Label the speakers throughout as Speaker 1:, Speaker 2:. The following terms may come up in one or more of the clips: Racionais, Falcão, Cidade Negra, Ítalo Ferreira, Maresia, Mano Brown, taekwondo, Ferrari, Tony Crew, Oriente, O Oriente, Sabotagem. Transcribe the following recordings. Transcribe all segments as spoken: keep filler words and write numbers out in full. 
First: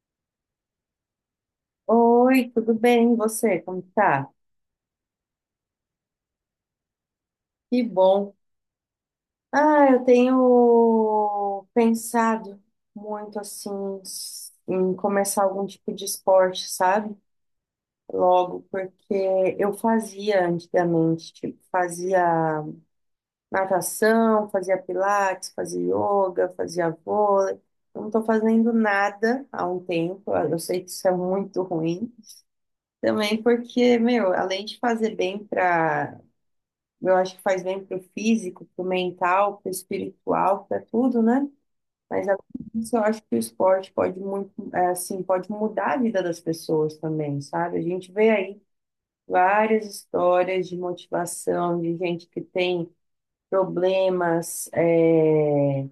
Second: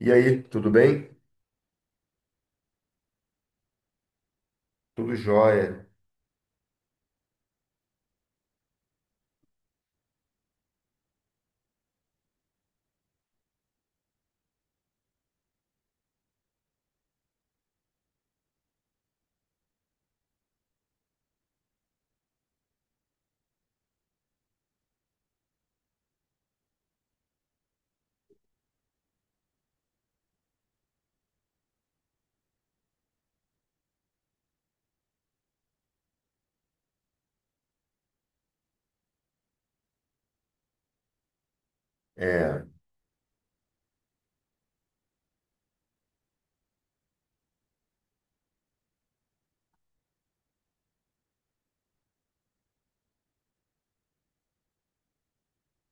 Speaker 1: E aí, tudo bem?
Speaker 2: Oi, tudo bem? E você? Como tá?
Speaker 1: Tudo jóia.
Speaker 2: Que bom. Ah, eu tenho pensado muito assim em começar algum tipo de esporte, sabe? Logo, porque eu fazia antigamente, tipo, fazia natação, fazia pilates, fazia yoga, fazia vôlei. Eu não tô fazendo nada há um tempo. Eu sei que isso é muito ruim. Também porque, meu, além de fazer bem para. Eu acho que faz bem pro físico, pro mental, pro espiritual, pra tudo, né? Mas além
Speaker 1: É,
Speaker 2: disso, eu acho que o esporte pode muito, é, assim, pode mudar a vida das pessoas também, sabe? A gente vê aí várias histórias de motivação, de gente que tem problemas, é,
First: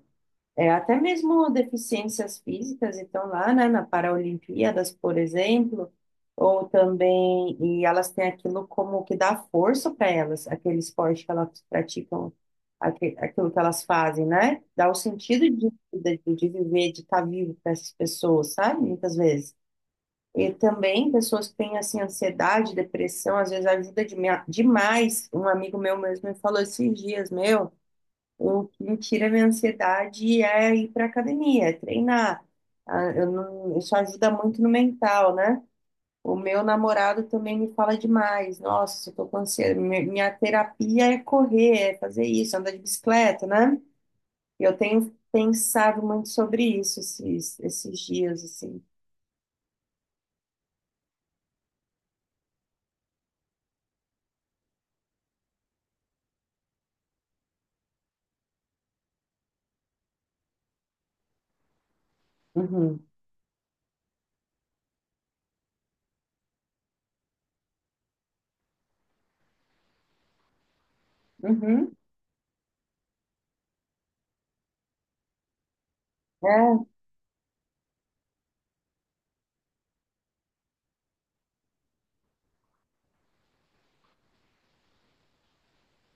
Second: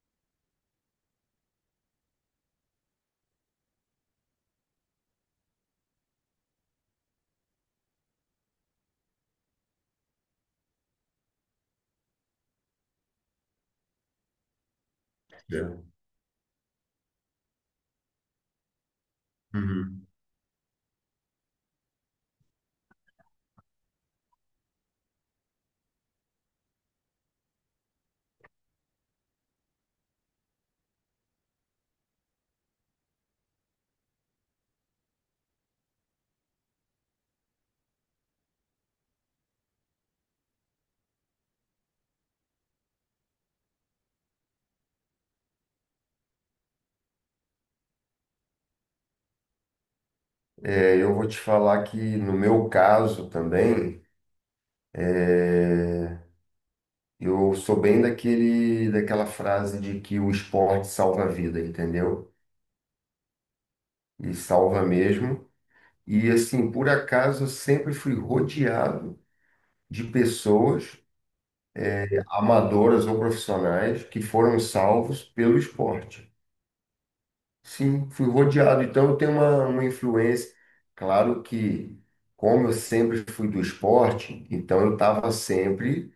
Speaker 2: é, até mesmo deficiências físicas estão lá, né, na Paralimpíadas, por exemplo, ou também, e elas têm aquilo como que dá força para elas, aquele esporte que elas praticam, aque- aquilo que elas fazem, né? Dá o sentido de
Speaker 1: é.
Speaker 2: vida, de, de viver, de estar vivo para essas pessoas, sabe? Muitas vezes.
Speaker 1: Uhum.
Speaker 2: E também pessoas que têm, assim, ansiedade, depressão, às vezes ajuda de- demais. Um amigo meu mesmo me falou esses dias, meu. O que me tira a minha ansiedade é ir para academia, é treinar. Ah, eu não- isso ajuda muito no mental, né? O meu namorado também me fala demais. Nossa, eu tô com ansiedade. Mi- Minha terapia é correr, é fazer isso, andar de bicicleta, né? E eu tenho pensado muito sobre isso esses, esses dias, assim.
Speaker 1: É, eu vou te falar que no meu caso também, é, eu sou bem daquele, daquela frase de que o esporte salva a vida, entendeu?
Speaker 2: Uhum.
Speaker 1: E salva mesmo. E assim, por acaso, eu sempre fui rodeado de pessoas,
Speaker 2: Uhum.
Speaker 1: amadoras ou profissionais, que foram salvos pelo esporte.
Speaker 2: É,
Speaker 1: Sim, fui rodeado. Então, eu tenho uma, uma influência. Claro que, como eu sempre fui do esporte, então eu estava sempre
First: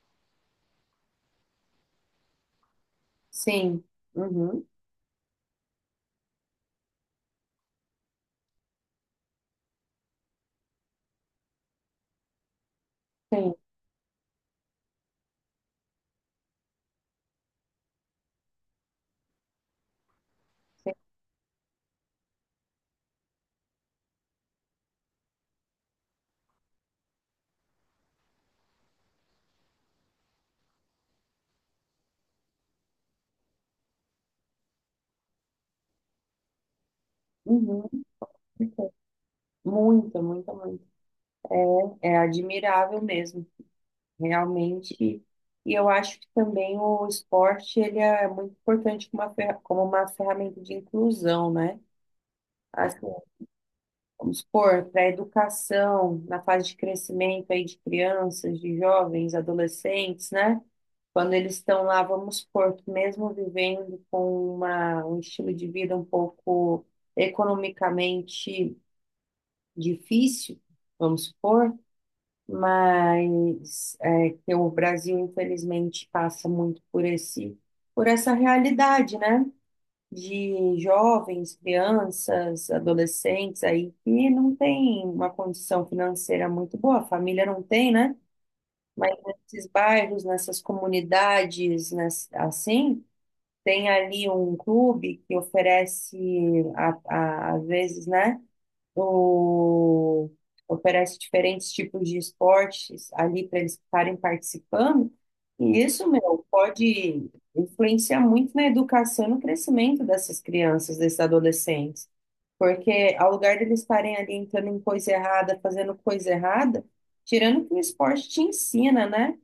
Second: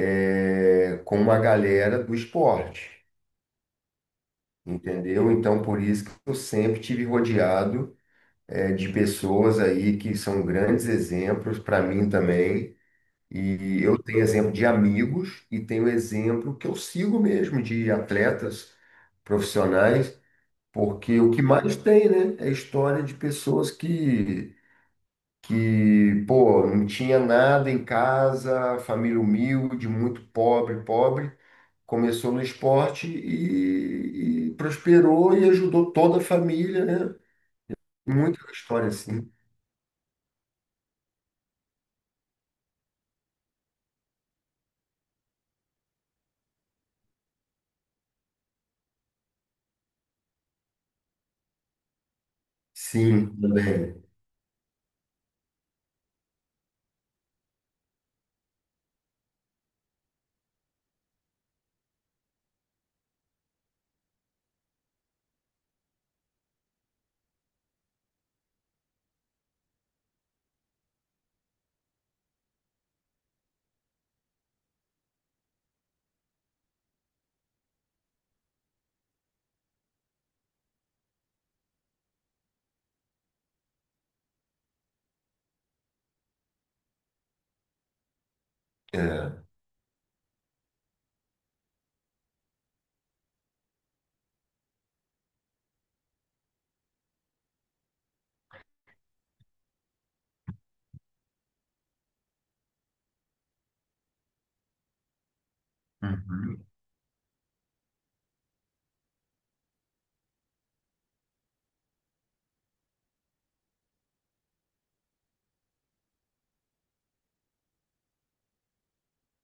Speaker 1: eh, com uma galera do esporte,
Speaker 2: sim. Uhum.
Speaker 1: entendeu? Então, por isso que eu sempre tive rodeado eh, de pessoas aí que são grandes exemplos para mim também.
Speaker 2: Sim.
Speaker 1: E eu tenho exemplo de amigos e tenho exemplo que eu sigo mesmo de atletas profissionais. Porque o que mais tem, né, é história de pessoas que, que, pô, não tinha nada em casa, família humilde, muito pobre, pobre, começou no esporte e, e prosperou e ajudou toda a família, né?
Speaker 2: Uhum.
Speaker 1: Muita história assim.
Speaker 2: Muita, muita, muita. É admirável mesmo, realmente. E e eu acho que também o esporte, ele é muito importante como uma, fer- como uma ferramenta de inclusão, né? Assim,
Speaker 1: Sim, também.
Speaker 2: vamos supor, para a educação, na fase de crescimento aí de crianças, de jovens, adolescentes, né? Quando eles estão lá, vamos supor que mesmo vivendo com uma, um estilo de vida um pouco economicamente difícil, vamos supor. Mas é, que o Brasil, infelizmente, passa muito por esse, por essa realidade, né? De jovens, crianças, adolescentes aí que não tem uma condição financeira muito boa, a família não tem, né? Mas
Speaker 1: É.
Speaker 2: nesses bairros, nessas comunidades, ness- assim, tem ali um clube que oferece, a- a- às vezes, né, o- oferece diferentes tipos de esportes ali para eles estarem participando. E isso, meu,
Speaker 1: Uhum.
Speaker 2: pode influenciar muito na educação e no crescimento dessas crianças, desses adolescentes. Porque ao lugar deles estarem ali entrando em coisa errada, fazendo coisa errada, tirando que o esporte te ensina, né?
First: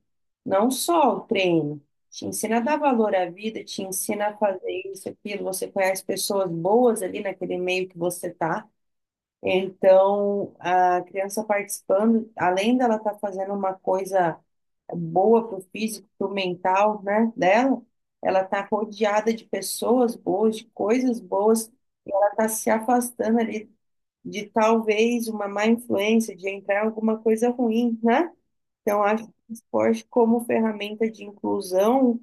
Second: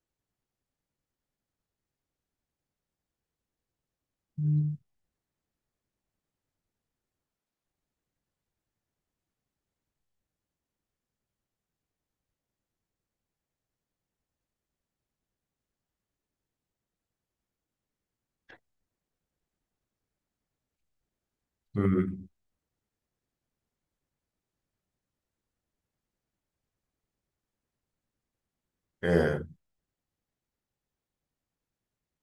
Speaker 2: Não só o treino. Te ensina a dar valor à vida, te ensina a fazer isso, aquilo. Você conhece pessoas boas ali naquele meio que você tá. Então, a criança participando, além dela estar fazendo uma coisa boa para o físico, para o mental, né, dela, ela está rodeada de pessoas boas, de coisas boas, ela
Speaker 1: Uhum.
Speaker 2: está se afastando ali de talvez uma má influência, de entrar em alguma coisa ruim, né? Então, acho que
Speaker 1: É,
Speaker 2: o esporte como ferramenta de inclusão,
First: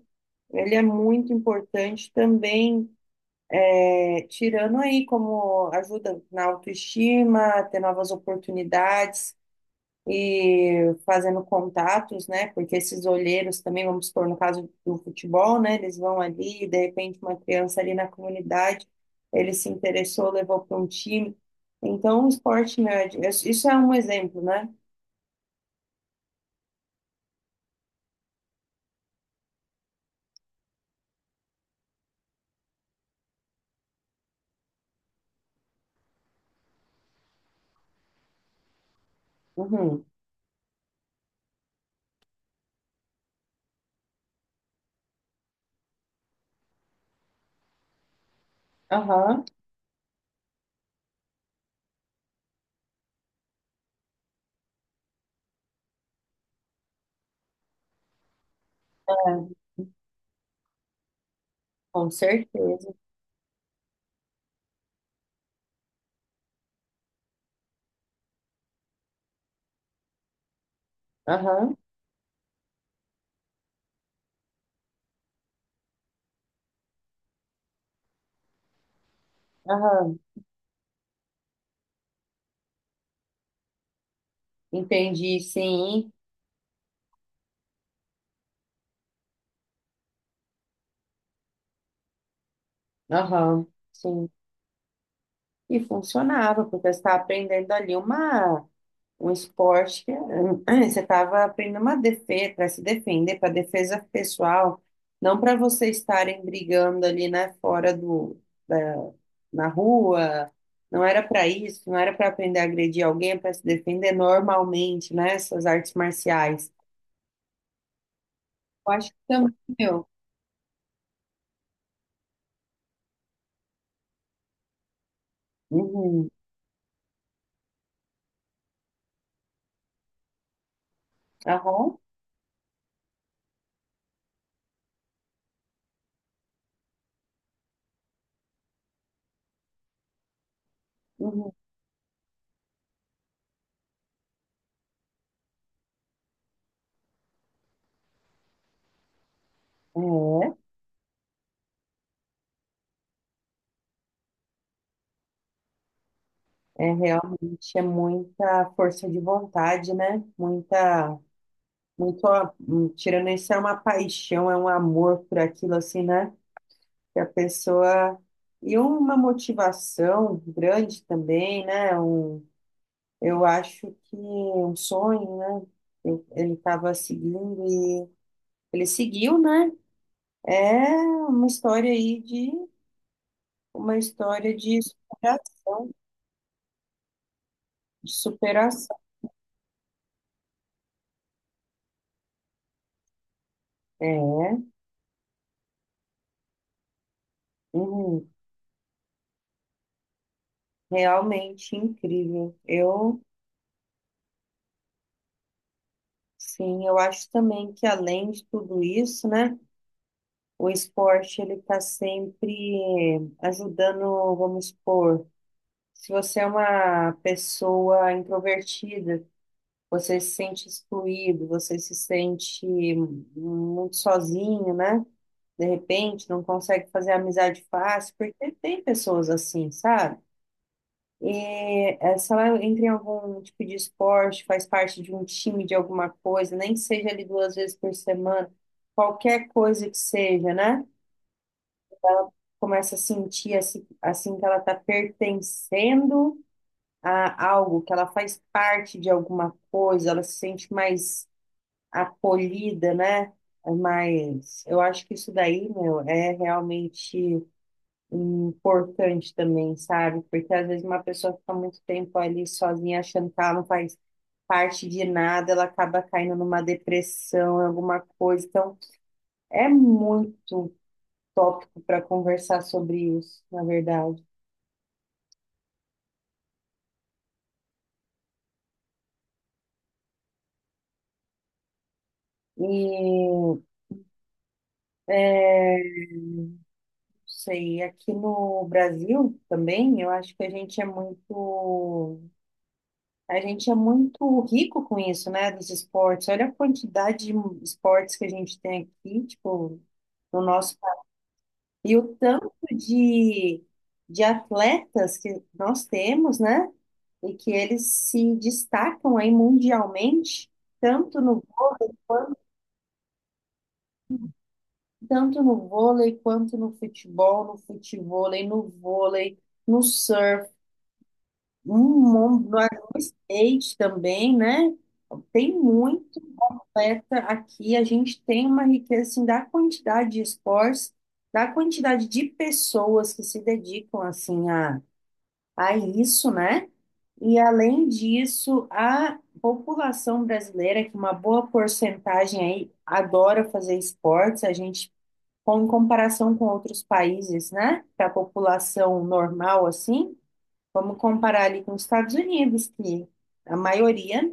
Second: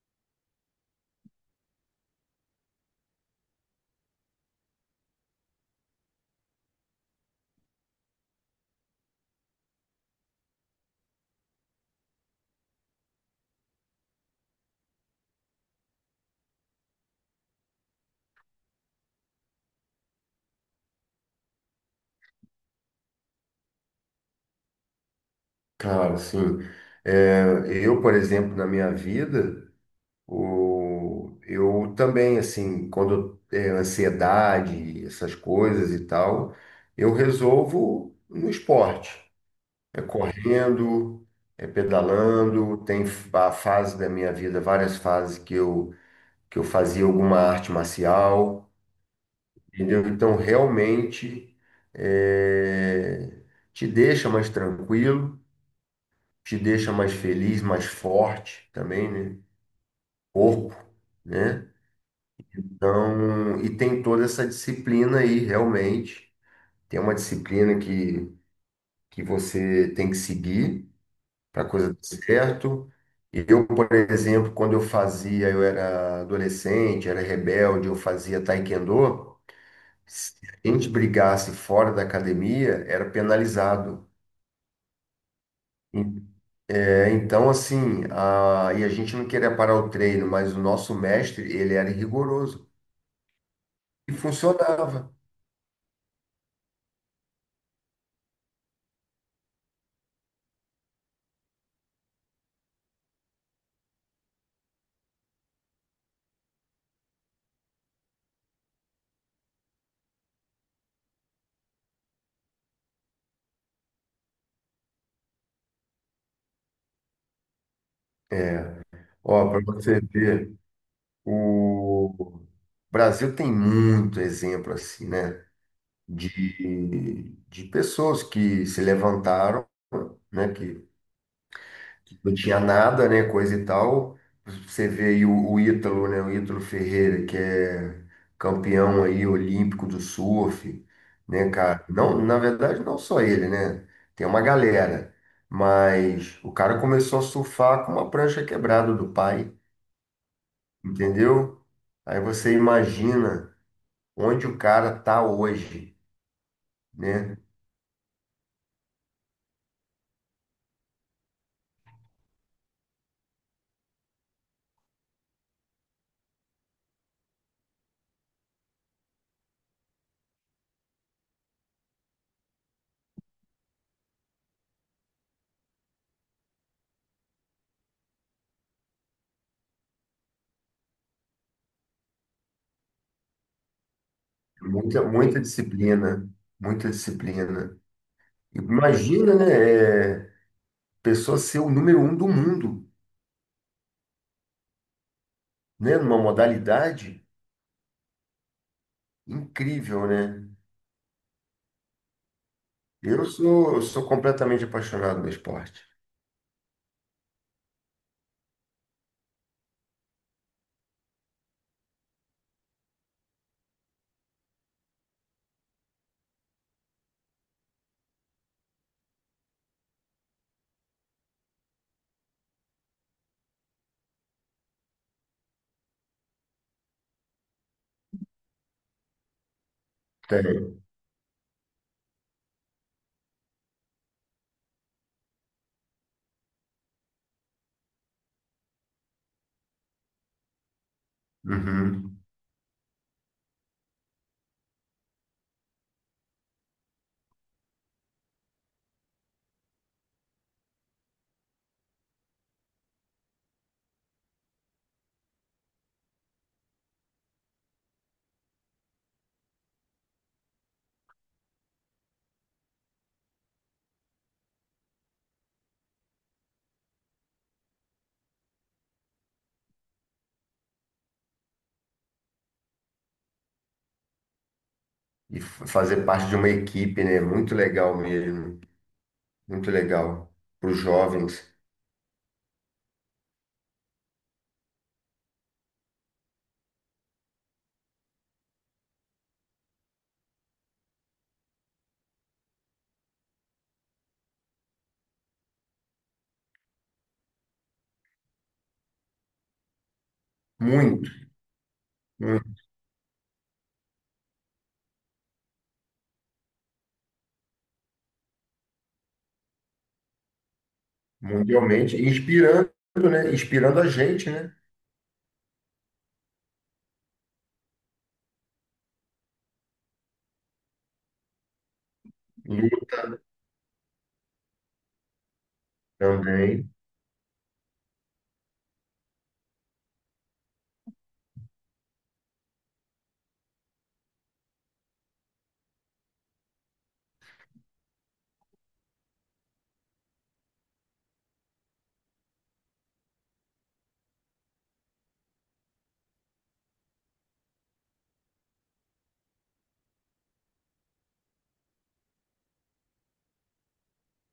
Speaker 2: ele é muito importante também, é, tirando aí como ajuda na autoestima, ter novas oportunidades e fazendo contatos, né? Porque esses olheiros também, vamos supor, no caso do futebol, né? Eles vão ali, e de repente uma criança ali na comunidade, ele se interessou, levou para um time. Então, o esporte nerd, isso isso é um exemplo, né?
Speaker 1: claro, sim. É, eu, por exemplo, na minha vida. O, eu também, assim, quando é ansiedade, essas coisas e tal, eu resolvo no esporte. É
Speaker 2: Uhum.
Speaker 1: correndo, é pedalando, tem a fase da minha vida, várias fases que eu, que eu fazia alguma arte marcial,
Speaker 2: Aham,
Speaker 1: entendeu? Então, realmente, é, te deixa mais tranquilo, te deixa mais feliz, mais forte também, né?
Speaker 2: é,
Speaker 1: Corpo, né?
Speaker 2: com certeza.
Speaker 1: Então, e tem toda essa disciplina aí, realmente. Tem uma disciplina que, que você tem que seguir para a
Speaker 2: Aham,
Speaker 1: coisa dar certo. E eu, por exemplo, quando eu fazia, eu era adolescente, era rebelde, eu fazia taekwondo.
Speaker 2: aham.
Speaker 1: Se a gente brigasse fora da academia, era penalizado.
Speaker 2: Entendi, sim.
Speaker 1: En- É, então, assim, a, e a gente não queria parar o treino, mas o nosso mestre, ele era rigoroso.
Speaker 2: Aham,
Speaker 1: E
Speaker 2: sim.
Speaker 1: funcionava.
Speaker 2: E funcionava, porque você estava aprendendo ali uma, um esporte que, eh, você estava aprendendo uma defesa, para se defender, para defesa pessoal, não para vocês estarem brigando ali, né, fora do, da- na rua, não era para isso, não era para aprender a agredir alguém, para se defender normalmente, né, essas artes marciais.
Speaker 1: É,
Speaker 2: Eu acho que
Speaker 1: ó,
Speaker 2: também,
Speaker 1: para você
Speaker 2: meu.
Speaker 1: ver. O Brasil tem muito exemplo assim, né?
Speaker 2: Uhum.
Speaker 1: De, de pessoas que se levantaram, né? Que,
Speaker 2: Aham.
Speaker 1: que não tinha nada, né? Coisa e tal. Você vê aí o, o Ítalo, né? O Ítalo Ferreira, que é campeão aí olímpico do surf, né, cara? Não, na verdade, não só ele, né? Tem uma galera. Mas o cara começou a surfar com uma prancha quebrada do pai,
Speaker 2: Uhum.
Speaker 1: entendeu? Aí você imagina onde o cara está hoje,
Speaker 2: É, é
Speaker 1: né?
Speaker 2: realmente é muita força de vontade, né? Muita muito, a- hum, tirando isso, é uma paixão, é um amor por aquilo, assim, né? Que a pessoa. E uma motivação grande também, né? Um, eu acho que um sonho, né? Eu- Ele estava seguindo e ele seguiu, né? É uma história aí de uma história de
Speaker 1: Muita, muita
Speaker 2: superação,
Speaker 1: disciplina, muita disciplina.
Speaker 2: de superação.
Speaker 1: Imagina, né? É, pessoa ser o número um do mundo,
Speaker 2: É,
Speaker 1: né? Numa modalidade
Speaker 2: uhum,
Speaker 1: incrível, né?
Speaker 2: realmente incrível. Eu,
Speaker 1: Eu sou, eu sou completamente apaixonado no esporte.
Speaker 2: sim, eu acho também que além de tudo isso, né? O esporte, ele está sempre ajudando, vamos supor, se você é uma pessoa introvertida, você se sente excluído, você se sente muito sozinho, né? De repente, não consegue fazer amizade fácil, porque tem pessoas assim, sabe?
Speaker 1: Tem.
Speaker 2: E é, se ela entra em algum tipo de esporte, faz parte de um time de alguma coisa, nem que seja ali duas vezes por semana, qualquer coisa que seja, né?
Speaker 1: Uhum.
Speaker 2: Começa a sentir assim, assim que ela está pertencendo a algo, que ela faz parte de alguma coisa, ela se sente mais acolhida, né? Mas eu acho que isso daí, meu, é realmente importante também, sabe? Porque às vezes uma pessoa fica muito tempo ali sozinha, achando que ela não faz parte de nada, ela acaba caindo numa depressão, em alguma coisa. Então, é muito tópico para conversar sobre isso, na verdade.
Speaker 1: E f- fazer parte de uma equipe, né? Muito legal mesmo, muito legal para os jovens.
Speaker 2: E é, não sei, aqui no Brasil também, eu acho que a gente é muito, a gente é muito, rico com isso, né, dos esportes. Olha a quantidade de esportes que a gente tem aqui, tipo, no nosso país.
Speaker 1: Muito,
Speaker 2: E o tanto
Speaker 1: muito,
Speaker 2: de, de atletas que nós temos, né, e que eles se destacam aí mundialmente, tanto no,
Speaker 1: mundialmente, e inspirando, né? Inspirando a gente, né?
Speaker 2: tanto no vôlei, quanto no futebol, no futevôlei, no vôlei, no surf, um mundo, no
Speaker 1: E
Speaker 2: no skate também, né? Tem muito
Speaker 1: também.
Speaker 2: atleta aqui. A gente tem uma riqueza assim, da quantidade de esportes, da quantidade de pessoas que se dedicam assim a, a isso, né? E além disso, a população brasileira, que uma boa porcentagem aí adora fazer esportes, a gente, com- em comparação com outros países, né? Para a população normal assim. Vamos comparar ali com os Estados Unidos, que a maioria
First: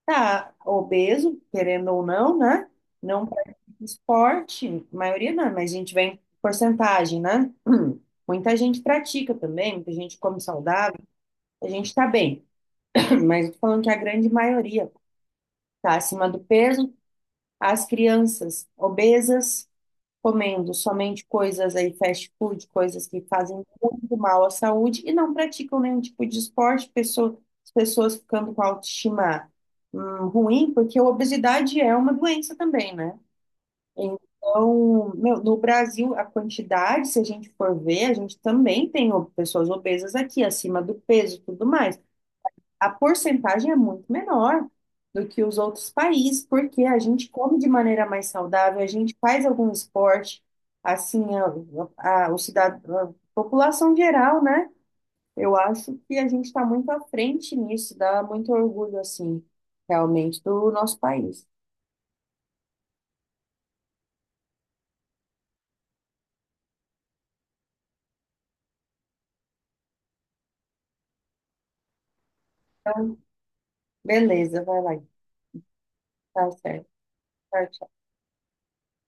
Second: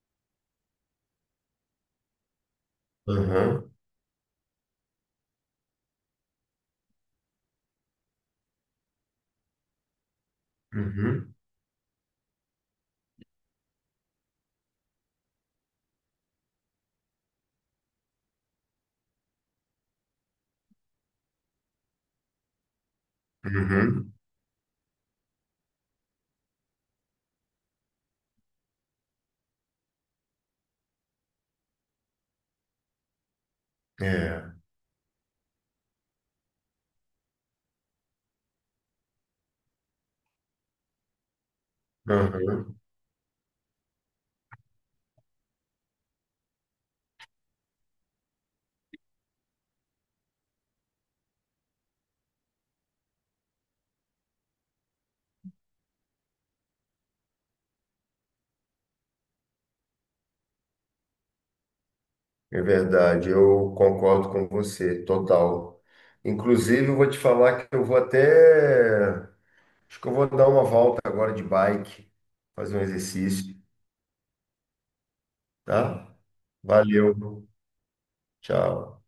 Speaker 2: está obeso, querendo ou não, né? Não pratica
Speaker 1: Uhum,
Speaker 2: esporte, a maioria não, mas a gente vê em porcentagem, né? Muita gente pratica também, muita gente come saudável,
Speaker 1: uhum,
Speaker 2: a gente está bem, mas eu tô falando que a grande maioria está acima do peso, as crianças obesas comendo somente coisas aí, fast food, coisas que fazem
Speaker 1: uhum.
Speaker 2: muito mal à saúde e não praticam nenhum tipo de esporte, pessoa- as pessoas ficando com a autoestima hum, ruim, porque a obesidade é uma doença também, né?
Speaker 1: É,
Speaker 2: Então, meu, no Brasil, a quantidade, se a gente for ver, a gente também tem o- pessoas obesas aqui, acima do peso e tudo mais.
Speaker 1: uhum,
Speaker 2: A porcentagem é muito menor do que os outros países, porque a gente come de maneira mais saudável, a gente faz algum esporte, assim, a, a, o cidad a população geral, né? Eu acho que a gente está muito à frente nisso, dá muito orgulho, assim, realmente, do nosso país.
Speaker 1: é verdade, eu concordo com você, total. Inclusive, eu vou te falar que eu vou até. Acho que eu vou dar uma volta agora de bike, fazer um exercício,
Speaker 2: Beleza, vai lá.
Speaker 1: tá?
Speaker 2: Tá certo.
Speaker 1: Valeu,
Speaker 2: Tá.
Speaker 1: tchau.